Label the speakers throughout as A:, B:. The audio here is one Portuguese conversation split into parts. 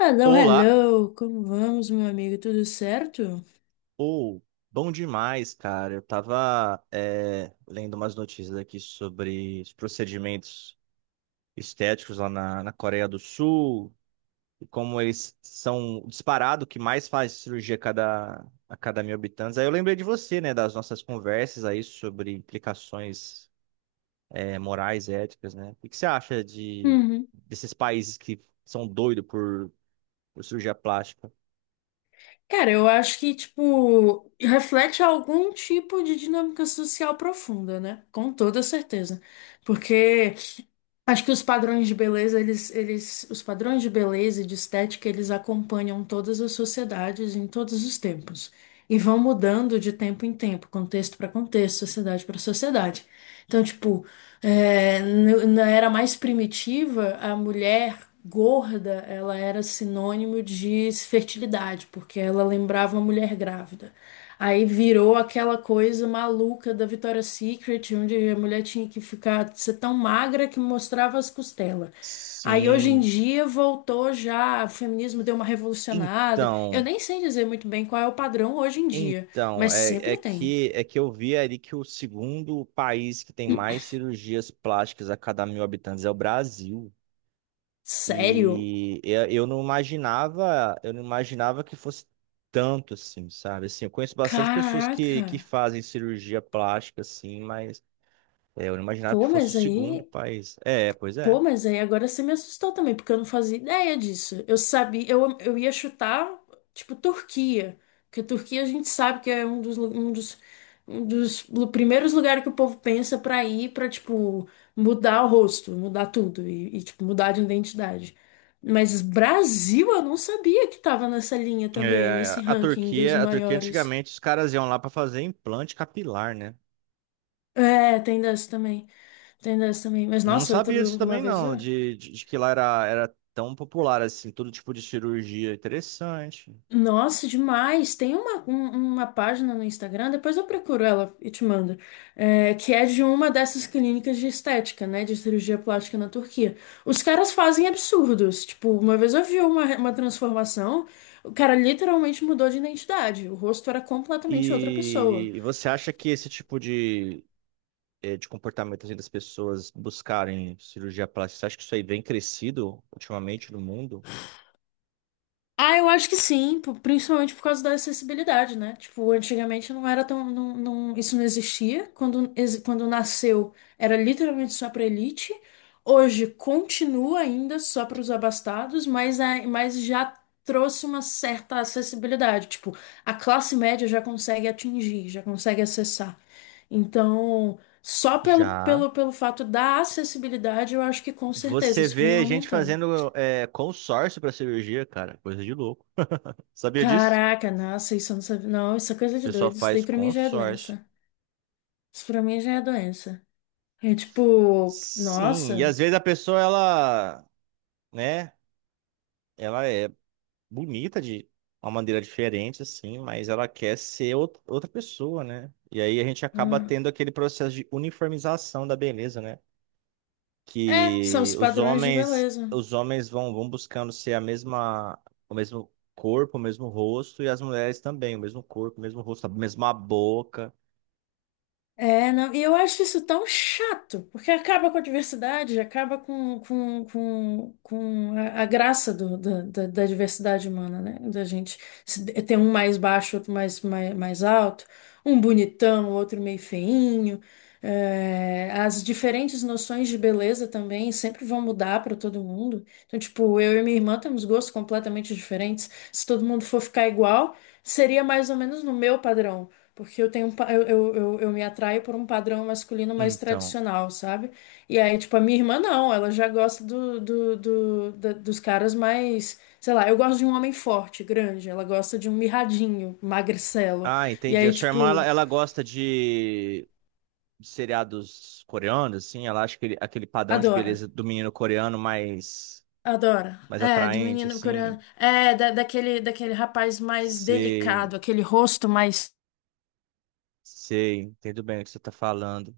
A: Hello,
B: Olá,
A: hello! Como vamos, meu amigo? Tudo certo?
B: ou bom demais, cara. Eu tava lendo umas notícias aqui sobre os procedimentos estéticos lá na Coreia do Sul e como eles são o disparado que mais faz cirurgia a cada mil habitantes. Aí eu lembrei de você, né, das nossas conversas aí sobre implicações morais, éticas, né? O que você acha de
A: Uhum.
B: desses países que são doidos por cirurgia plástica?
A: Cara, eu acho que, tipo, reflete algum tipo de dinâmica social profunda, né? Com toda certeza. Porque acho que os padrões de beleza, eles, os padrões de beleza e de estética, eles acompanham todas as sociedades em todos os tempos. E vão mudando de tempo em tempo, contexto para contexto, sociedade para sociedade. Então, tipo, é, na era mais primitiva, a mulher gorda, ela era sinônimo de fertilidade, porque ela lembrava uma mulher grávida. Aí virou aquela coisa maluca da Victoria's Secret, onde a mulher tinha que ficar, ser tão magra que mostrava as costelas. Aí hoje em
B: Sim,
A: dia voltou já, o feminismo deu uma revolucionada. Eu
B: então.
A: nem sei dizer muito bem qual é o padrão hoje em dia,
B: Então,
A: mas
B: é, é
A: sempre tem.
B: que é que eu vi ali que o segundo país que tem mais cirurgias plásticas a cada mil habitantes é o Brasil.
A: Sério?
B: E eu não imaginava, eu não imaginava que fosse tanto assim, sabe? Assim, eu conheço bastante pessoas que,
A: Caraca!
B: que fazem cirurgia plástica, assim, mas é, eu não imaginava que
A: Pô,
B: fosse o
A: mas
B: segundo
A: aí.
B: país. É, pois
A: Pô,
B: é.
A: mas aí agora você me assustou também, porque eu não fazia ideia disso. Eu sabia, eu ia chutar, tipo, Turquia. Porque Turquia a gente sabe que é um dos, um dos primeiros lugares que o povo pensa pra ir pra, tipo, mudar o rosto, mudar tudo e, tipo, mudar de identidade. Mas Brasil, eu não sabia que tava nessa linha também, nesse
B: É, a
A: ranking dos
B: Turquia
A: maiores.
B: antigamente os caras iam lá para fazer implante capilar, né?
A: É, tem dessa também. Tem dessa também. Mas
B: Eu não
A: nossa, outra,
B: sabia disso
A: uma
B: também,
A: vez
B: não,
A: eu.
B: de que lá era tão popular, assim, todo tipo de cirurgia interessante.
A: Nossa, demais! Tem uma página no Instagram, depois eu procuro ela e te mando, é, que é de uma dessas clínicas de estética, né, de cirurgia plástica na Turquia. Os caras fazem absurdos. Tipo, uma vez eu vi uma transformação, o cara literalmente mudou de identidade, o rosto era completamente outra pessoa.
B: Você acha que esse tipo de, de comportamento assim, das pessoas buscarem cirurgia plástica, você acha que isso aí vem crescido ultimamente no mundo?
A: Ah, eu acho que sim, principalmente por causa da acessibilidade, né? Tipo, antigamente não era tão, isso não existia. Quando, quando nasceu, era literalmente só para elite. Hoje continua ainda só para os abastados, mas, mas já trouxe uma certa acessibilidade. Tipo, a classe média já consegue atingir, já consegue acessar. Então, só pelo,
B: Já.
A: pelo, pelo fato da acessibilidade, eu acho que com certeza
B: Você
A: isso vem
B: vê gente
A: aumentando.
B: fazendo consórcio para cirurgia, cara, coisa de louco. Sabia disso?
A: Caraca, nossa, isso eu não sabia. Não, isso é coisa
B: O
A: de
B: pessoal
A: doido. Isso daí
B: faz
A: pra mim já é
B: consórcio.
A: doença. Isso pra mim já é doença. É tipo,
B: Sim, e
A: nossa.
B: às vezes a pessoa, ela, né? Ela é bonita de uma maneira diferente, assim, mas ela quer outra pessoa, né? E aí a gente acaba
A: Hum.
B: tendo aquele processo de uniformização da beleza, né?
A: É, são
B: Que
A: os
B: os
A: padrões de
B: homens,
A: beleza.
B: os homens vão buscando ser a mesma, o mesmo corpo, o mesmo rosto, e as mulheres também, o mesmo corpo, o mesmo rosto, a mesma boca.
A: É, não, e eu acho isso tão chato, porque acaba com a diversidade, acaba com a graça da diversidade humana, né? Da gente ter um mais baixo, outro mais alto, um bonitão, outro meio feinho. É, as diferentes noções de beleza também sempre vão mudar para todo mundo. Então, tipo, eu e minha irmã temos gostos completamente diferentes. Se todo mundo for ficar igual, seria mais ou menos no meu padrão. Porque eu tenho um pa-, eu me atraio por um padrão masculino mais
B: Então,
A: tradicional, sabe? E aí, tipo, a minha irmã não, ela já gosta dos caras mais, sei lá, eu gosto de um homem forte, grande, ela gosta de um mirradinho, magricelo.
B: ah,
A: E
B: entendi. A
A: aí,
B: sua irmã,
A: tipo,
B: ela gosta de seriados coreanos, assim, ela acha aquele padrão de
A: adora.
B: beleza do menino coreano
A: Adora.
B: mais
A: É, do
B: atraente,
A: menino
B: assim.
A: coreano. É, daquele, daquele rapaz mais
B: Sei,
A: delicado, aquele rosto mais.
B: sei, entendo bem o que você está falando.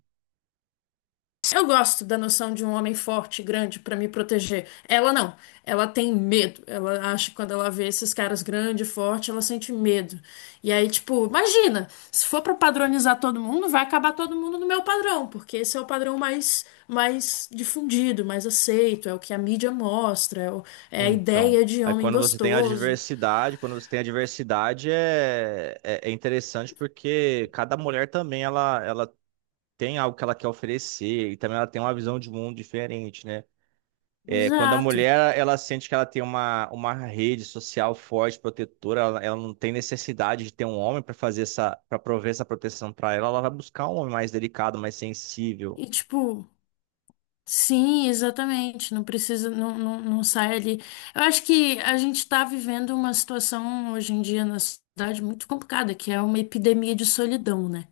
A: Eu gosto da noção de um homem forte, grande, pra me proteger. Ela não. Ela tem medo. Ela acha que quando ela vê esses caras grande, forte, ela sente medo. E aí, tipo, imagina, se for pra padronizar todo mundo, vai acabar todo mundo no meu padrão, porque esse é o padrão mais, mais difundido, mais aceito, é o que a mídia mostra, é a
B: Então,
A: ideia de
B: aí
A: homem
B: quando você tem a
A: gostoso.
B: diversidade, quando você tem a diversidade é interessante porque cada mulher também ela tem algo que ela quer oferecer e também ela tem uma visão de mundo diferente, né? É, quando a
A: Exato.
B: mulher ela sente que ela tem uma rede social forte, protetora, ela não tem necessidade de ter um homem para fazer para prover essa proteção para ela, ela vai buscar um homem mais delicado, mais sensível.
A: E tipo, sim, exatamente. Não precisa, não sai ali. Eu acho que a gente está vivendo uma situação hoje em dia na sociedade muito complicada, que é uma epidemia de solidão, né?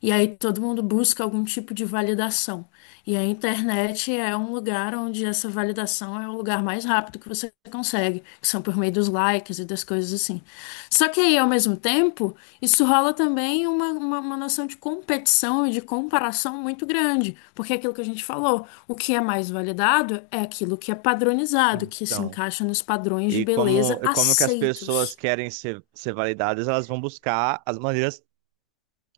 A: E aí todo mundo busca algum tipo de validação. E a internet é um lugar onde essa validação é o lugar mais rápido que você consegue, que são por meio dos likes e das coisas assim. Só que aí, ao mesmo tempo, isso rola também uma noção de competição e de comparação muito grande, porque é aquilo que a gente falou, o que é mais validado é aquilo que é padronizado, que se
B: Então.
A: encaixa nos padrões de
B: E
A: beleza
B: como que as pessoas
A: aceitos.
B: querem ser validadas, elas vão buscar as maneiras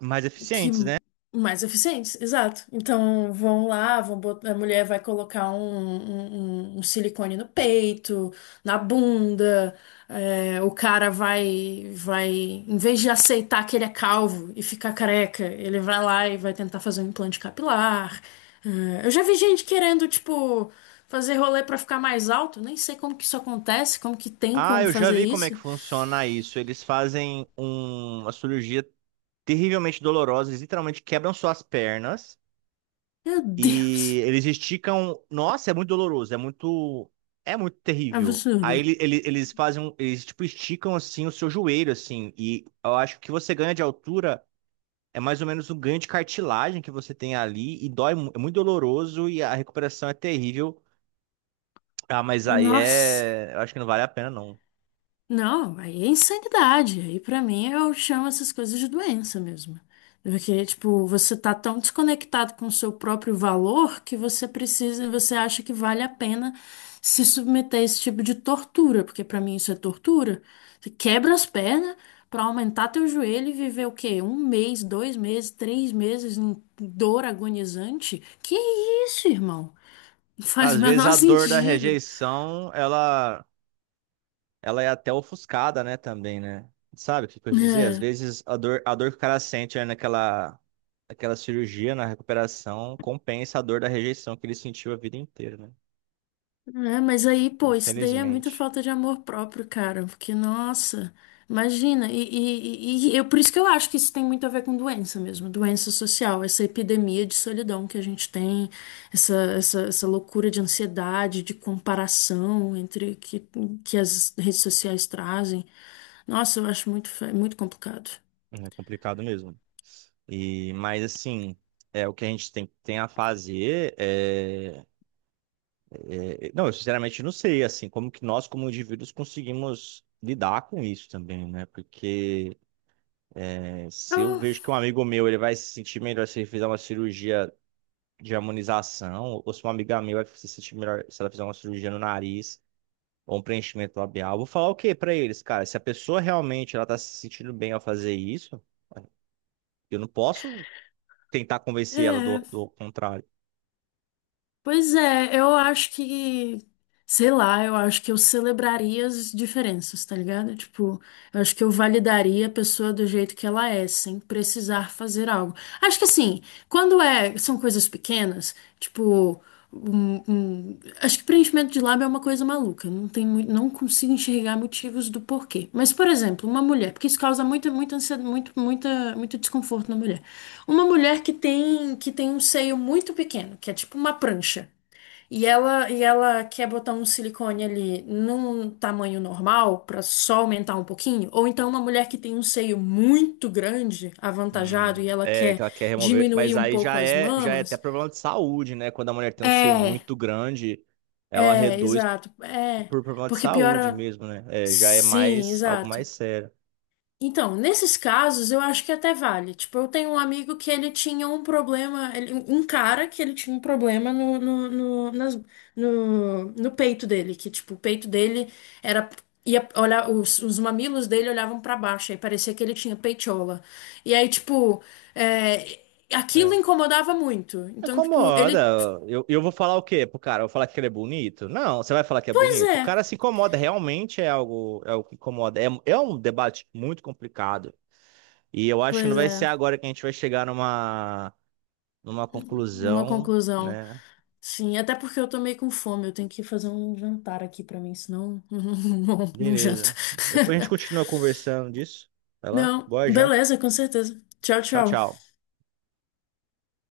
B: mais
A: Que
B: eficientes, né?
A: mais eficientes, exato. Então vão lá, a mulher vai colocar um silicone no peito, na bunda, é, o cara vai, em vez de aceitar que ele é calvo e ficar careca, ele vai lá e vai tentar fazer um implante capilar. É, eu já vi gente querendo, tipo, fazer rolê pra ficar mais alto, nem sei como que isso acontece, como que tem
B: Ah,
A: como
B: eu já
A: fazer
B: vi como é que
A: isso.
B: funciona isso. Eles fazem uma cirurgia terrivelmente dolorosa, eles literalmente quebram suas pernas
A: Meu
B: e
A: Deus,
B: eles esticam. Nossa, é muito doloroso, é muito terrível. Aí
A: absurdo.
B: eles fazem, eles tipo esticam assim o seu joelho assim, e eu acho que você ganha de altura é mais ou menos um ganho de cartilagem que você tem ali e dói, é muito doloroso e a recuperação é terrível. Ah, mas aí
A: Nossa.
B: é, eu acho que não vale a pena não.
A: Não, aí é insanidade. Aí pra mim eu chamo essas coisas de doença mesmo. Porque, tipo, você tá tão desconectado com o seu próprio valor que você precisa, você acha que vale a pena se submeter a esse tipo de tortura, porque pra mim isso é tortura. Você quebra as pernas pra aumentar teu joelho e viver o quê? Um mês, dois meses, três meses em dor agonizante? Que isso, irmão? Não faz o
B: Às vezes
A: menor
B: a dor da
A: sentido.
B: rejeição, ela é até ofuscada, né, também, né? Sabe o que eu quis dizer? Às
A: É.
B: vezes a dor que o cara sente né, naquela aquela cirurgia, na recuperação, compensa a dor da rejeição que ele sentiu a vida inteira, né?
A: É, mas aí, pô, isso daí é muita
B: Infelizmente,
A: falta de amor próprio, cara. Porque, nossa, imagina. Eu, por isso que eu acho que isso tem muito a ver com doença mesmo, doença social, essa epidemia de solidão que a gente tem, essa loucura de ansiedade, de comparação entre que as redes sociais trazem. Nossa, eu acho muito, muito complicado.
B: é complicado mesmo. E, mas assim, é o que a gente tem a fazer Não, eu sinceramente não sei, assim, como que nós, como indivíduos, conseguimos lidar com isso também, né? Porque é, se eu
A: Eu-
B: vejo que um amigo meu ele vai se sentir melhor se ele fizer uma cirurgia de harmonização, ou se uma amiga minha vai se sentir melhor se ela fizer uma cirurgia no nariz ou um preenchimento labial, eu vou falar o quê pra eles, cara? Se a pessoa realmente ela tá se sentindo bem ao fazer isso, eu não posso tentar convencer ela do
A: é,
B: do contrário.
A: pois é, eu acho que. Sei lá, eu acho que eu celebraria as diferenças, tá ligado? Tipo, eu acho que eu validaria a pessoa do jeito que ela é, sem precisar fazer algo. Acho que assim, quando é, são coisas pequenas, tipo, acho que preenchimento de lábio é uma coisa maluca, não tem, não consigo enxergar motivos do porquê. Mas, por exemplo, uma mulher, porque isso causa muita ansiedade, muito desconforto na mulher. Uma mulher que tem um seio muito pequeno, que é tipo uma prancha. E ela quer botar um silicone ali num tamanho normal pra só aumentar um pouquinho, ou então uma mulher que tem um seio muito grande, avantajado, e ela
B: É, que
A: quer
B: ela quer remover, mas
A: diminuir um
B: aí
A: pouco as
B: já é até
A: mamas.
B: problema de saúde, né? Quando a mulher tem um seio
A: É,
B: muito grande, ela reduz
A: exato, é,
B: por problema de
A: porque
B: saúde
A: piora.
B: mesmo, né? É, já é
A: Sim,
B: mais algo
A: exato.
B: mais sério.
A: Então, nesses casos, eu acho que até vale. Tipo, eu tenho um amigo que ele tinha um problema, um cara que ele tinha um problema no peito dele, que, tipo, o peito dele era. Ia olhar, os mamilos dele olhavam pra baixo, aí parecia que ele tinha peitiola. E aí, tipo, é, aquilo
B: É.
A: incomodava muito. Então, tipo,
B: Incomoda.
A: ele.
B: Eu vou falar o quê pro cara? Eu vou falar que ele é bonito? Não, você vai falar que é
A: Pois
B: bonito. O
A: é,
B: cara se incomoda, realmente é algo que incomoda. É, é um debate muito complicado. E eu acho que não
A: pois
B: vai
A: é.
B: ser agora que a gente vai chegar numa
A: Numa
B: conclusão,
A: conclusão.
B: né?
A: Sim, até porque eu tô meio com fome, eu tenho que fazer um jantar aqui pra mim, senão não, não janto.
B: Beleza. Depois a gente continua conversando disso. Vai lá.
A: Não,
B: Boa janta.
A: beleza, com certeza. Tchau,
B: Tchau,
A: tchau.
B: tchau.